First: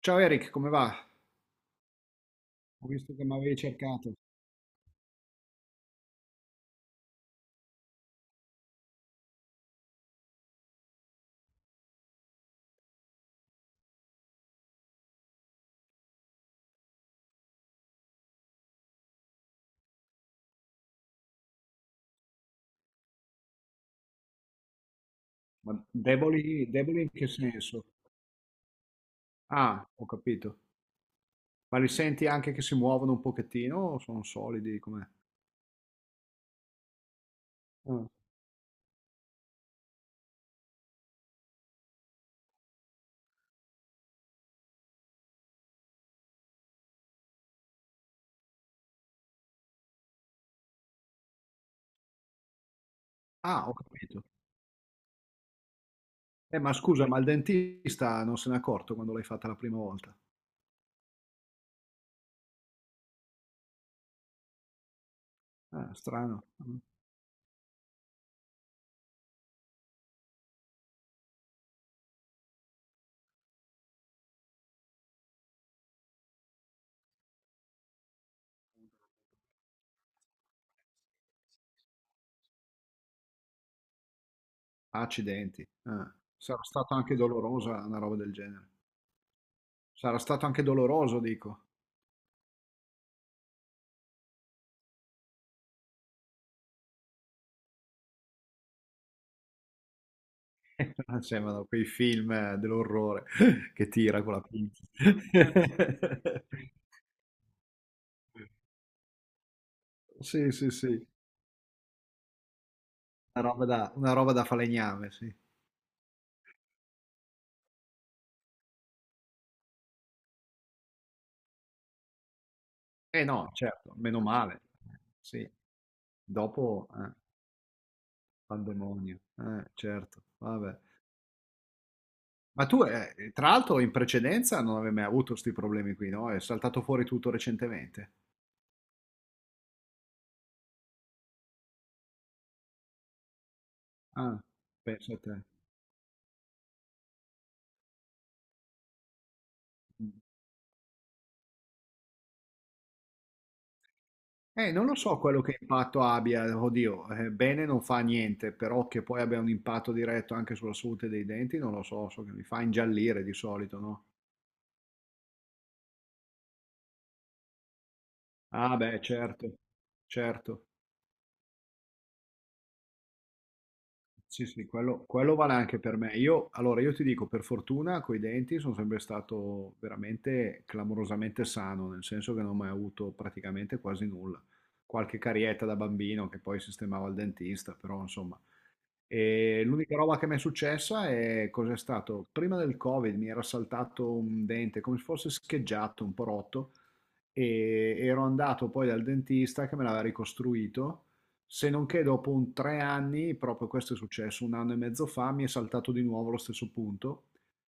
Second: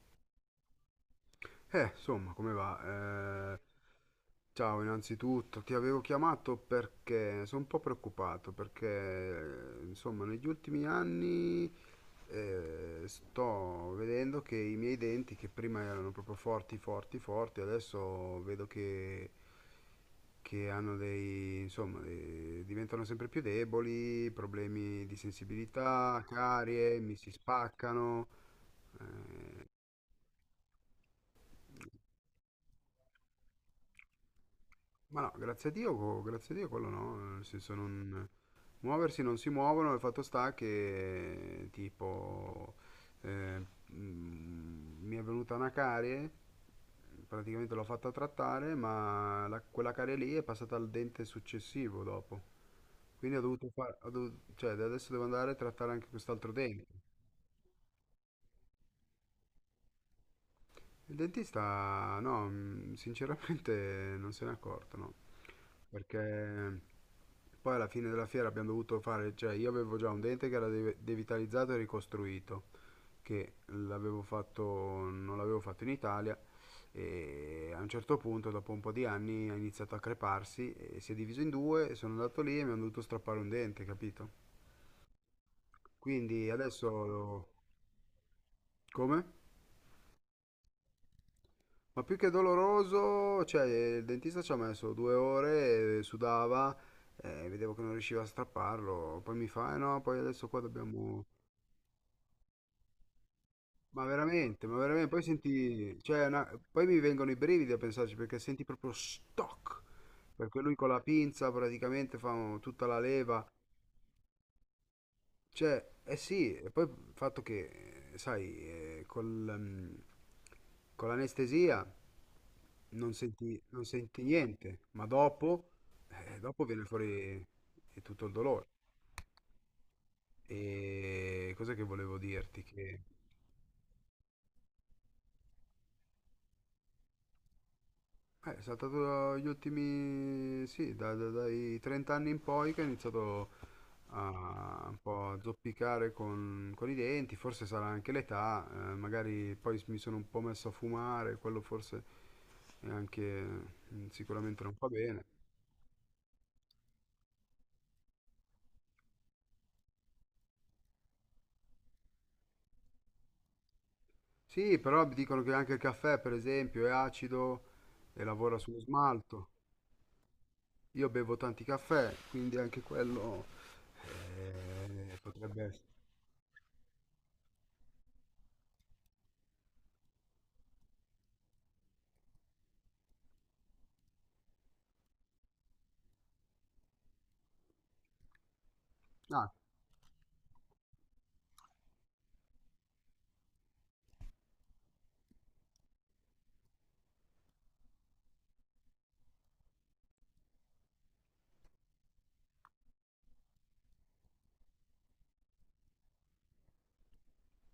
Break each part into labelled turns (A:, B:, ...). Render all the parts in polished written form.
A: Ciao Eric, come va?
B: Insomma, come
A: Ho visto che mi
B: va?
A: avevi
B: Eh,
A: cercato.
B: ciao, innanzitutto ti avevo chiamato perché sono un po' preoccupato, perché insomma, negli ultimi anni sto vedendo che i miei denti, che prima erano proprio forti, forti, forti, adesso vedo che hanno dei, insomma, diventano sempre più deboli, problemi di
A: Ma
B: sensibilità,
A: deboli,
B: carie,
A: deboli in
B: mi
A: che
B: si
A: senso?
B: spaccano.
A: Ah, ho capito. Ma li senti anche che si muovono un pochettino o sono solidi? Com'è?
B: Ma no, grazie a Dio, grazie a Dio quello no, nel senso
A: Ah,
B: non... Muoversi non si muovono, il fatto sta che tipo eh, mi è venuta una carie, praticamente l'ho fatta trattare, ma quella carie lì è passata al dente successivo dopo. Quindi ho
A: ah,
B: dovuto
A: ho
B: fare,
A: capito.
B: cioè adesso devo andare a trattare anche quest'altro
A: Ma scusa,
B: dente.
A: ma il dentista non se n'è accorto quando l'hai fatta la prima volta?
B: Il dentista, no, sinceramente non se n'è accorto, no.
A: Ah, strano. Mm.
B: Perché poi alla fine della fiera abbiamo dovuto fare, cioè io avevo già un dente che era devitalizzato e ricostruito, che l'avevo fatto, non l'avevo fatto in Italia e a un certo punto, dopo un po' di anni, ha iniziato a creparsi e si è diviso in due, e sono andato lì e mi hanno dovuto strappare un dente, capito?
A: Accidenti. Ah,
B: Quindi
A: sarà stato anche
B: adesso...
A: dolorosa una roba del genere.
B: Come?
A: Sarà stato anche doloroso, dico.
B: Ma più che doloroso, cioè il dentista ci ha messo due ore, sudava, vedevo che non riusciva a strapparlo, poi mi fa, eh no, poi adesso qua
A: Non
B: dobbiamo...
A: sembrano quei film dell'orrore che tira con la
B: Ma
A: pinza.
B: veramente, poi senti, cioè, poi mi vengono i brividi a pensarci perché senti proprio stock,
A: Sì,
B: perché
A: sì,
B: lui
A: sì,
B: con la pinza praticamente fa tutta la leva.
A: una roba da falegname, sì.
B: Cioè, eh sì, e poi il fatto che, sai, mm, con l'anestesia non
A: Eh no,
B: senti, non
A: certo, meno
B: senti
A: male.
B: niente, ma
A: Sì.
B: dopo viene
A: Dopo,
B: fuori tutto il dolore.
A: pandemonio. Certo, vabbè.
B: E cosa che volevo dirti?
A: Ma tu,
B: Che...
A: tra l'altro, in precedenza non avevi mai avuto questi problemi qui, no? È saltato fuori tutto recentemente.
B: È stato gli ultimi, sì, dai 30 anni in poi che ha iniziato
A: Ah,
B: a un
A: pensa a
B: po'
A: te.
B: a zoppicare con i denti, forse sarà anche l'età, magari poi mi
A: Mm.
B: sono un po' messo a fumare, quello forse è anche, sicuramente non
A: Non
B: fa
A: lo so
B: bene.
A: quello che impatto abbia, oddio, bene non fa niente, però che poi abbia un impatto diretto anche sulla salute dei denti, non lo so, so che mi fa ingiallire di solito, no?
B: Sì, però mi dicono che anche il caffè, per esempio, è acido e lavora
A: Ah,
B: sullo
A: beh,
B: smalto.
A: certo, certo,
B: Io bevo tanti caffè, quindi anche quello
A: sì, sì, quello, quello vale
B: potrebbe
A: anche
B: essere.
A: per me. Io, allora, io ti dico, per fortuna, coi denti sono sempre stato veramente clamorosamente sano, nel senso che non ho mai avuto praticamente quasi nulla. Qualche carietta da bambino che poi sistemavo al dentista, però insomma...
B: Ah.
A: E l'unica roba che mi è successa è cos'è stato? Prima del Covid mi era saltato un dente, come se fosse scheggiato, un po' rotto, e ero andato poi dal dentista che me l'aveva ricostruito, se non che dopo un tre anni, proprio questo è successo un anno e mezzo fa, mi è saltato di nuovo lo stesso punto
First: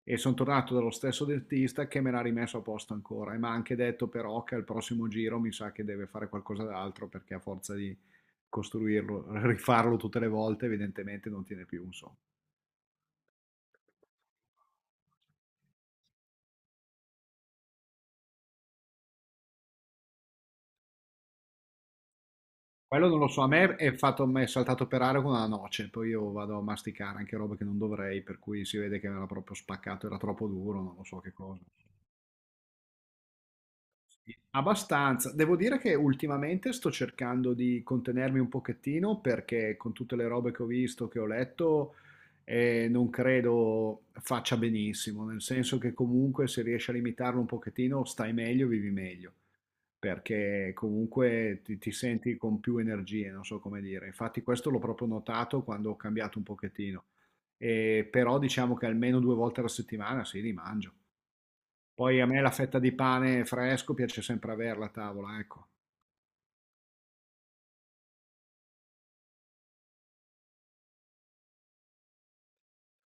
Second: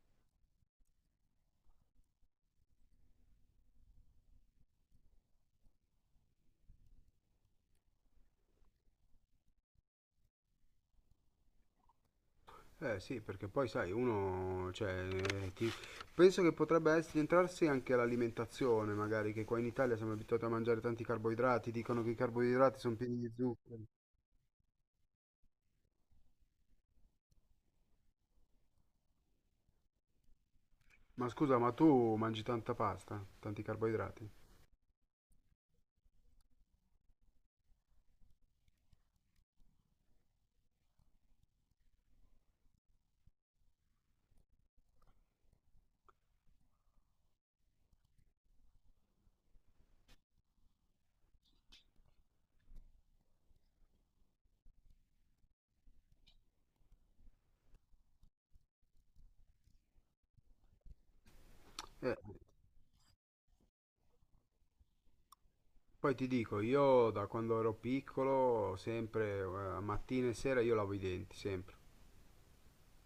A: e sono tornato dallo stesso dentista che me l'ha rimesso a posto ancora e mi ha anche detto però che al prossimo giro mi sa che deve fare qualcosa d'altro perché a forza di costruirlo, rifarlo tutte le volte, evidentemente non tiene più, insomma.
B: Eh sì, perché poi sai, uno, cioè, penso che potrebbe essere, entrarsi anche l'alimentazione, magari, che qua in Italia siamo abituati a mangiare tanti carboidrati, dicono che i carboidrati sono
A: Quello
B: pieni
A: non lo
B: di
A: so, a me
B: zuccheri.
A: è fatto, è saltato per aria con una noce, poi io vado a masticare anche roba che non dovrei, per cui si vede che era proprio spaccato, era troppo duro, non lo so
B: Ma
A: che
B: scusa,
A: cosa.
B: ma tu mangi tanta pasta, tanti carboidrati?
A: Sì, abbastanza. Devo dire che ultimamente sto cercando di contenermi un pochettino perché con tutte le robe che ho visto, che ho letto, non credo faccia benissimo, nel senso che comunque se riesci a limitarlo un pochettino stai meglio, vivi meglio. Perché comunque ti senti con più energie, non so come dire. Infatti questo l'ho proprio notato quando ho cambiato un pochettino. Però diciamo che almeno 2 volte alla settimana sì, li mangio.
B: Eh,
A: Poi a me la fetta di pane fresco piace sempre averla a tavola, ecco.
B: poi ti dico, io da quando ero piccolo, sempre, mattina e sera, io lavo i denti, sempre.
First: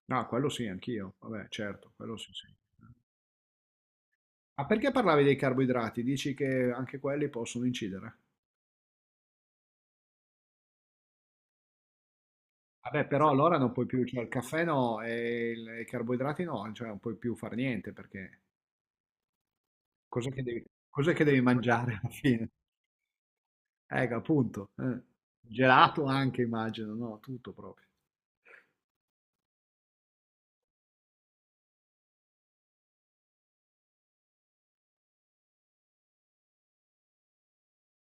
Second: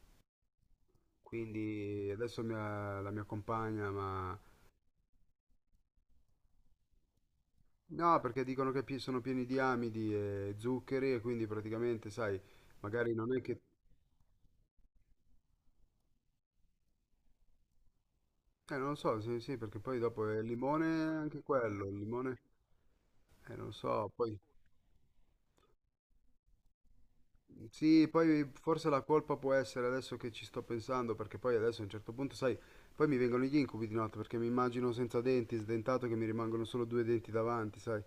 A: No, quello sì, anch'io. Vabbè, certo,
B: Quindi
A: quello sì,
B: adesso
A: sì.
B: la mia compagna, ma
A: Ma perché parlavi dei carboidrati? Dici che anche quelli possono
B: no,
A: incidere?
B: perché dicono che sono pieni di amidi e zuccheri e quindi praticamente, sai,
A: Vabbè,
B: magari
A: però
B: non è
A: allora
B: che...
A: non puoi più, cioè il caffè no e il e i carboidrati no, cioè non puoi più far niente perché
B: Non lo so, sì, sì, perché poi dopo
A: Cos'è che
B: il
A: devi
B: limone,
A: cos'è che devi
B: anche quello, il
A: mangiare alla
B: limone,
A: fine?
B: non so,
A: Che
B: poi...
A: appunto, eh. Gelato anche immagino, no, tutto proprio.
B: Sì, poi forse la colpa può essere adesso che ci sto pensando, perché poi adesso a un certo punto, sai, poi mi vengono gli incubi di notte, perché mi immagino senza denti, sdentato, che mi rimangono solo due denti davanti, sai.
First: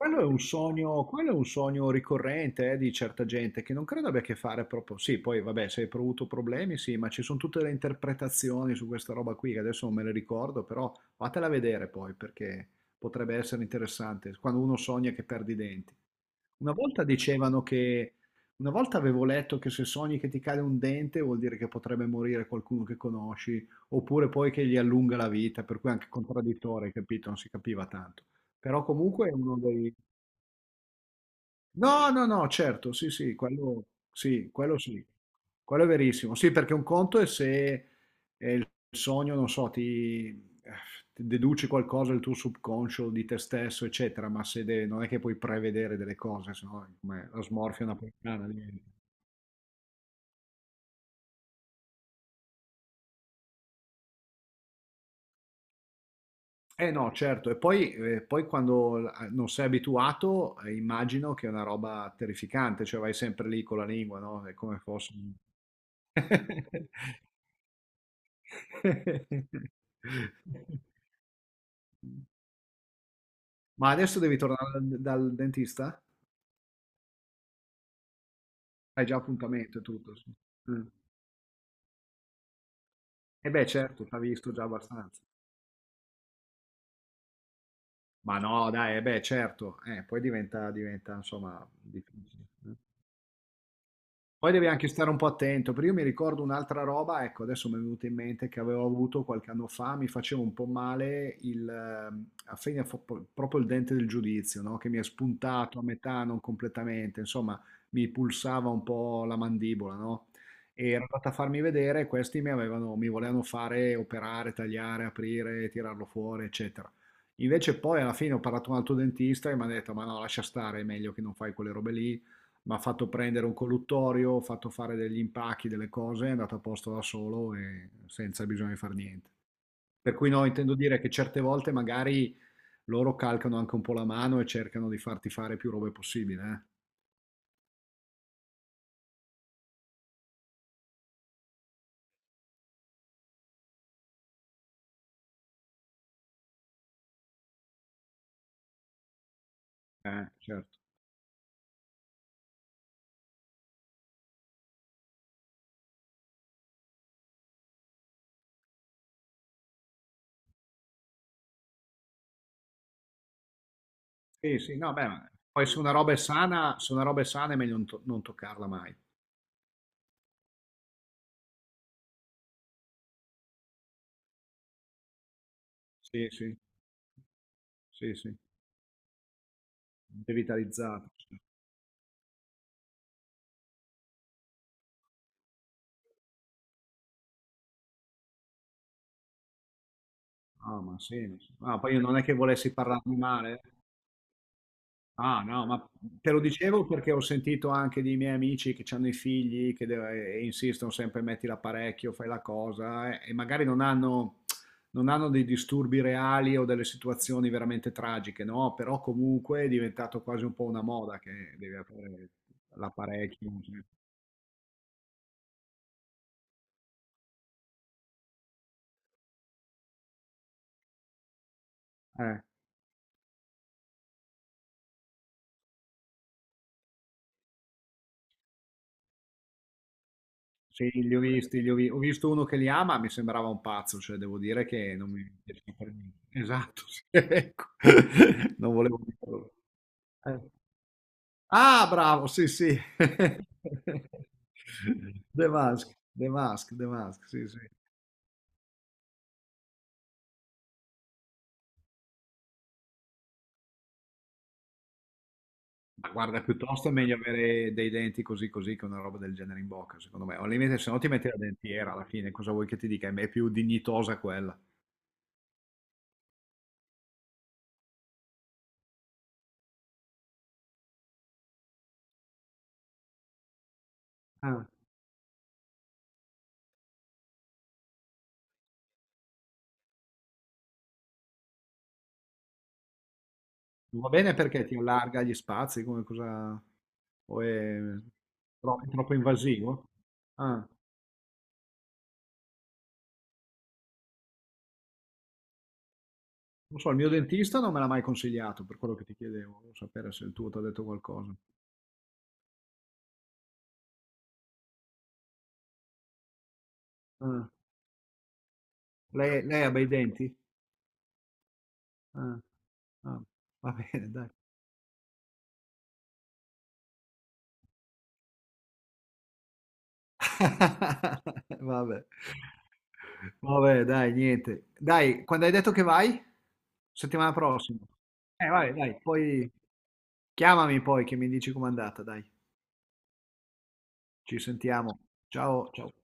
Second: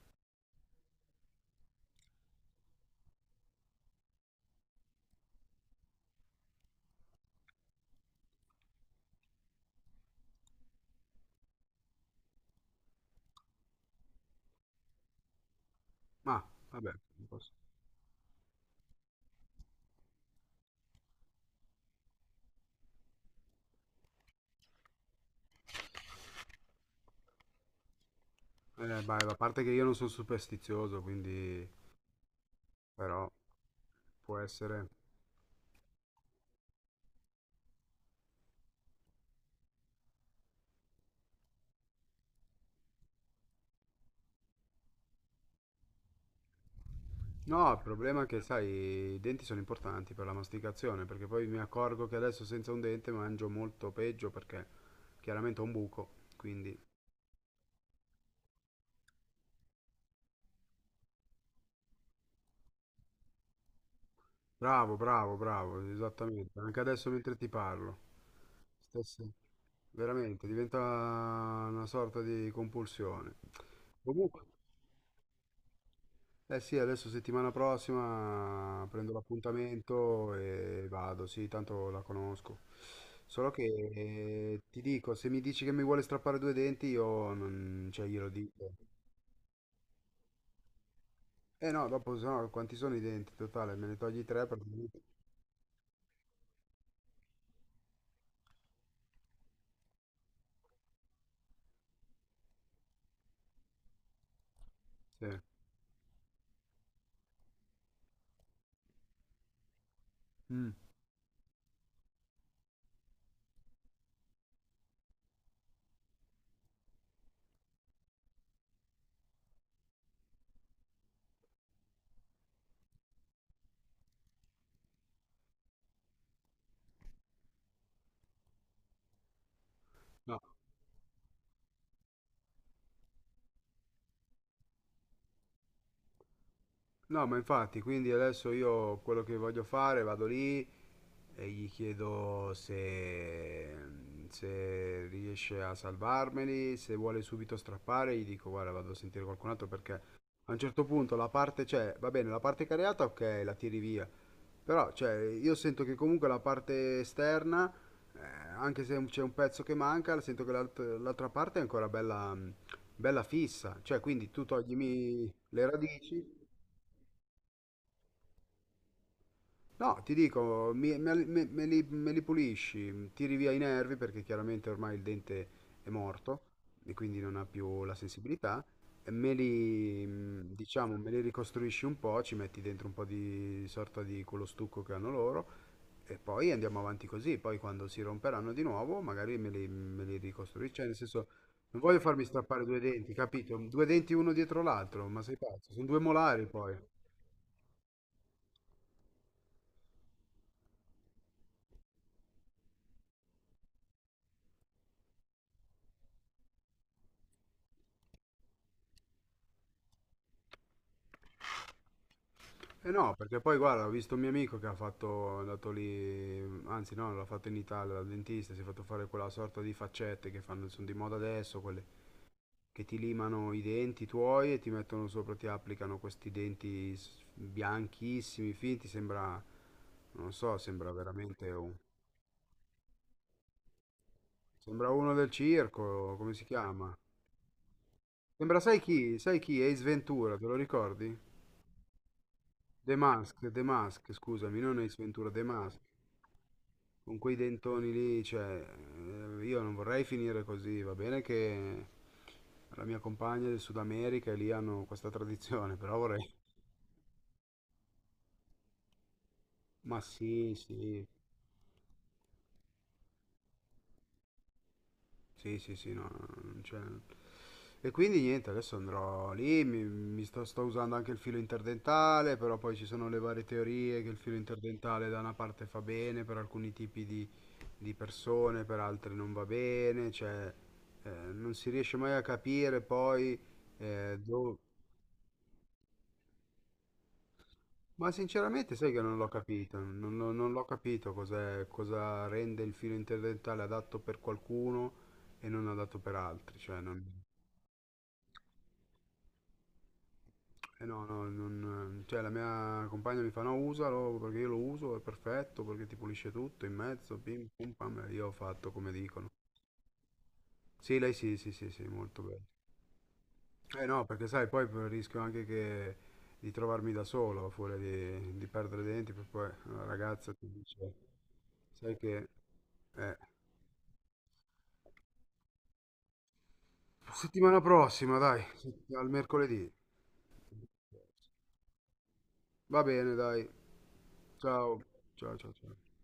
A: Quello è un sogno ricorrente, di certa gente che non credo abbia a che fare proprio sì, poi vabbè se hai avuto problemi sì, ma ci sono tutte le interpretazioni su questa roba qui che adesso non me le ricordo, però fatela vedere poi perché potrebbe essere interessante quando uno sogna che perde i denti.
B: Ma,
A: Una
B: vabbè,
A: volta
B: non posso.
A: dicevano che una volta avevo letto che se sogni che ti cade un dente vuol dire che potrebbe morire qualcuno che conosci, oppure poi che gli allunga la vita, per cui anche contraddittorio, hai capito? Non si capiva tanto. Però
B: Beh,
A: comunque è
B: a
A: uno
B: parte che io non
A: dei...
B: sono superstizioso, quindi...
A: No, no, no, certo, sì,
B: però
A: sì, quello
B: può
A: sì, quello
B: essere...
A: sì, quello è verissimo. Sì, perché un conto è se è il sogno, non so, eh, ti deduci qualcosa del tuo subconscio, di te stesso, eccetera, ma se de- non è che puoi prevedere delle cose, se no è come la
B: No, il
A: smorfia
B: problema è che,
A: napoletana diventa.
B: sai, i denti sono importanti per la masticazione, perché poi mi accorgo che adesso senza un dente mangio molto peggio perché chiaramente ho un buco, quindi...
A: Eh no, certo, e poi, poi non sei abituato, immagino che è una roba terrificante, cioè vai sempre lì con la lingua, no? È come
B: Bravo,
A: fosse... un-
B: bravo, bravo, esattamente. Anche adesso mentre ti parlo. Stessa... Veramente, diventa una sorta di compulsione.
A: Ma adesso devi
B: Comunque...
A: tornare dal dentista?
B: Eh sì, adesso settimana prossima
A: Hai
B: prendo
A: già appuntamento e tutto. Sì.
B: l'appuntamento e
A: Mm.
B: vado, sì, tanto la conosco. Solo
A: E
B: che
A: beh, certo, t'ha visto già
B: ti dico,
A: abbastanza.
B: se mi dici che mi vuole strappare due denti, io non, cioè, glielo
A: Ma no,
B: dico.
A: dai, eh beh, certo. Poi diventa, insomma,
B: Eh no, dopo
A: difficile.
B: sennò quanti
A: Eh.
B: sono i denti totale? Me ne togli tre
A: Poi devi anche
B: praticamente.
A: stare un po' attento, perché io mi ricordo un'altra roba, ecco, adesso mi è venuta in mente che avevo avuto qualche anno fa, mi faceva un po' male a proprio il dente del giudizio, no? Che mi è
B: Sì.
A: spuntato a metà, non completamente, insomma, mi pulsava un po' la mandibola, no?
B: Mm.
A: E era andata a farmi vedere, questi mi avevano, mi volevano fare operare, tagliare, aprire, tirarlo fuori, eccetera. Invece poi alla fine ho parlato con un altro dentista e mi ha detto, ma no, lascia stare, è meglio che non fai quelle robe lì, m'ha fatto prendere un colluttorio, fatto fare degli impacchi, delle cose, è andato a posto da solo e senza bisogno di fare niente. Per cui
B: No.
A: no, intendo dire che certe volte magari loro calcano anche un po' la mano e cercano di farti fare più robe possibile,
B: No, ma infatti, quindi adesso io quello che voglio fare, vado lì, e gli chiedo se, se riesce a salvarmeli, se vuole subito strappare, gli dico guarda vado a sentire qualcun altro perché
A: eh.
B: a un
A: Certo.
B: certo punto la parte, cioè va bene, la parte cariata ok, la tiri via, però cioè, io sento che comunque la parte esterna, anche se c'è un pezzo che manca, sento che l'altra parte è ancora bella, bella fissa, cioè quindi tu
A: Sì, sì, no, beh, ma
B: toglimi
A: poi
B: le
A: se una roba è
B: radici.
A: sana, se una roba è sana è meglio non toccarla mai.
B: No, ti dico, me li pulisci, tiri via i nervi perché chiaramente ormai il dente è
A: Sì,
B: morto
A: sì,
B: e quindi non ha più la
A: sì, sì,
B: sensibilità, e me li, mh, diciamo, me
A: devitalizzato.
B: li ricostruisci un po', ci metti dentro un po' di sorta di quello stucco che hanno loro e poi andiamo avanti così, poi quando si romperanno di nuovo magari me li ricostruisci,
A: Ah,
B: cioè nel
A: ma sì,
B: senso
A: ma sì. Ah,
B: non
A: poi
B: voglio
A: io non è
B: farmi
A: che
B: strappare
A: volessi
B: due denti,
A: parlarne male,
B: capito?
A: eh.
B: Due denti uno dietro l'altro, ma sei
A: Ah, no,
B: pazzo, sono
A: ma
B: due
A: te lo
B: molari poi.
A: dicevo perché ho sentito anche dei miei amici che hanno i figli e insistono sempre, metti l'apparecchio, fai la cosa, e magari non hanno dei disturbi reali o delle situazioni veramente tragiche, no? Però comunque è diventato quasi un po' una moda che devi avere
B: Eh no, perché
A: l'apparecchio,
B: poi
A: cioè.
B: guarda, ho visto un mio amico che ha fatto, è andato lì, anzi no, l'ha fatto in Italia dal dentista, si è fatto fare quella sorta di faccette che fanno, sono di moda adesso, quelle
A: Eh,
B: che ti limano i denti tuoi e ti mettono sopra, ti applicano questi denti bianchissimi, finti, sembra, non so,
A: sì,
B: sembra
A: li ho
B: veramente
A: visti,
B: un...
A: ho visto uno che li ama, mi sembrava un pazzo, cioè devo dire
B: Sembra
A: che non
B: uno
A: mi
B: del
A: piaceva per
B: circo,
A: niente.
B: come si
A: Esatto,
B: chiama?
A: sì, ecco.
B: Sembra,
A: Non
B: sai
A: volevo
B: chi? Sai
A: dirlo.
B: chi? Ace Ventura,
A: Eh.
B: te lo ricordi?
A: Ah, bravo, sì, sì.
B: The Mask, The Mask, scusami, non Ace Ventura, The
A: The
B: Mask.
A: Mask, The
B: Con
A: Mask,
B: quei
A: sì, sì.
B: dentoni lì, cioè, io non vorrei finire così, va bene che la mia compagna del Sud America e lì hanno questa tradizione, però
A: Ma
B: vorrei...
A: guarda, piuttosto è meglio avere dei denti così così che una roba del genere in bocca,
B: Ma
A: secondo me. O al
B: sì,
A: limite, se no
B: sì.
A: ti metti la dentiera alla fine, cosa vuoi che ti dica? È più dignitosa quella.
B: Sì, sì, sì, no, no, no, non c'è. E quindi niente, adesso andrò lì, mi sto usando anche il filo interdentale, però poi ci sono le varie teorie che il filo
A: Ah,
B: interdentale da una parte fa bene per alcuni tipi di persone, per altre non va bene, cioè non si riesce mai a capire poi
A: va bene
B: dove...
A: perché ti allarga gli spazi, come cosa... o è
B: Ma sinceramente
A: è
B: sai che
A: troppo
B: non l'ho capito,
A: invasivo?
B: non l'ho
A: Ah,
B: capito cos'è, cosa rende il filo interdentale adatto per qualcuno e non adatto per altri, cioè
A: non so, il mio
B: non...
A: dentista non me l'ha mai consigliato, per quello che ti chiedevo, volevo sapere se il tuo ti ha detto
B: Eh no, no,
A: qualcosa.
B: non, cioè la mia compagna mi fa no, usalo perché io lo uso, è perfetto, perché ti pulisce tutto in mezzo, pim
A: Ah,
B: pum pam, e io ho fatto come dicono.
A: lei ha bei denti?
B: Sì, lei sì, sì, sì, sì, molto
A: Ah,
B: bello.
A: ah, va
B: Eh no,
A: bene
B: perché
A: dai.
B: sai, poi rischio anche che di trovarmi da solo, a furia di perdere i denti, perché poi la ragazza ti dice, sai
A: Vabbè.
B: che... Eh,
A: Vabbè dai, niente. Dai, quando hai detto che vai? Settimana
B: settimana
A: prossima.
B: prossima, dai,
A: Vai, dai,
B: al
A: poi
B: mercoledì.
A: chiamami poi che mi dici com'è andata, dai.
B: Va bene, dai,
A: Ci
B: ciao,
A: sentiamo.
B: ciao, ciao,
A: Ciao, ciao.
B: ciao.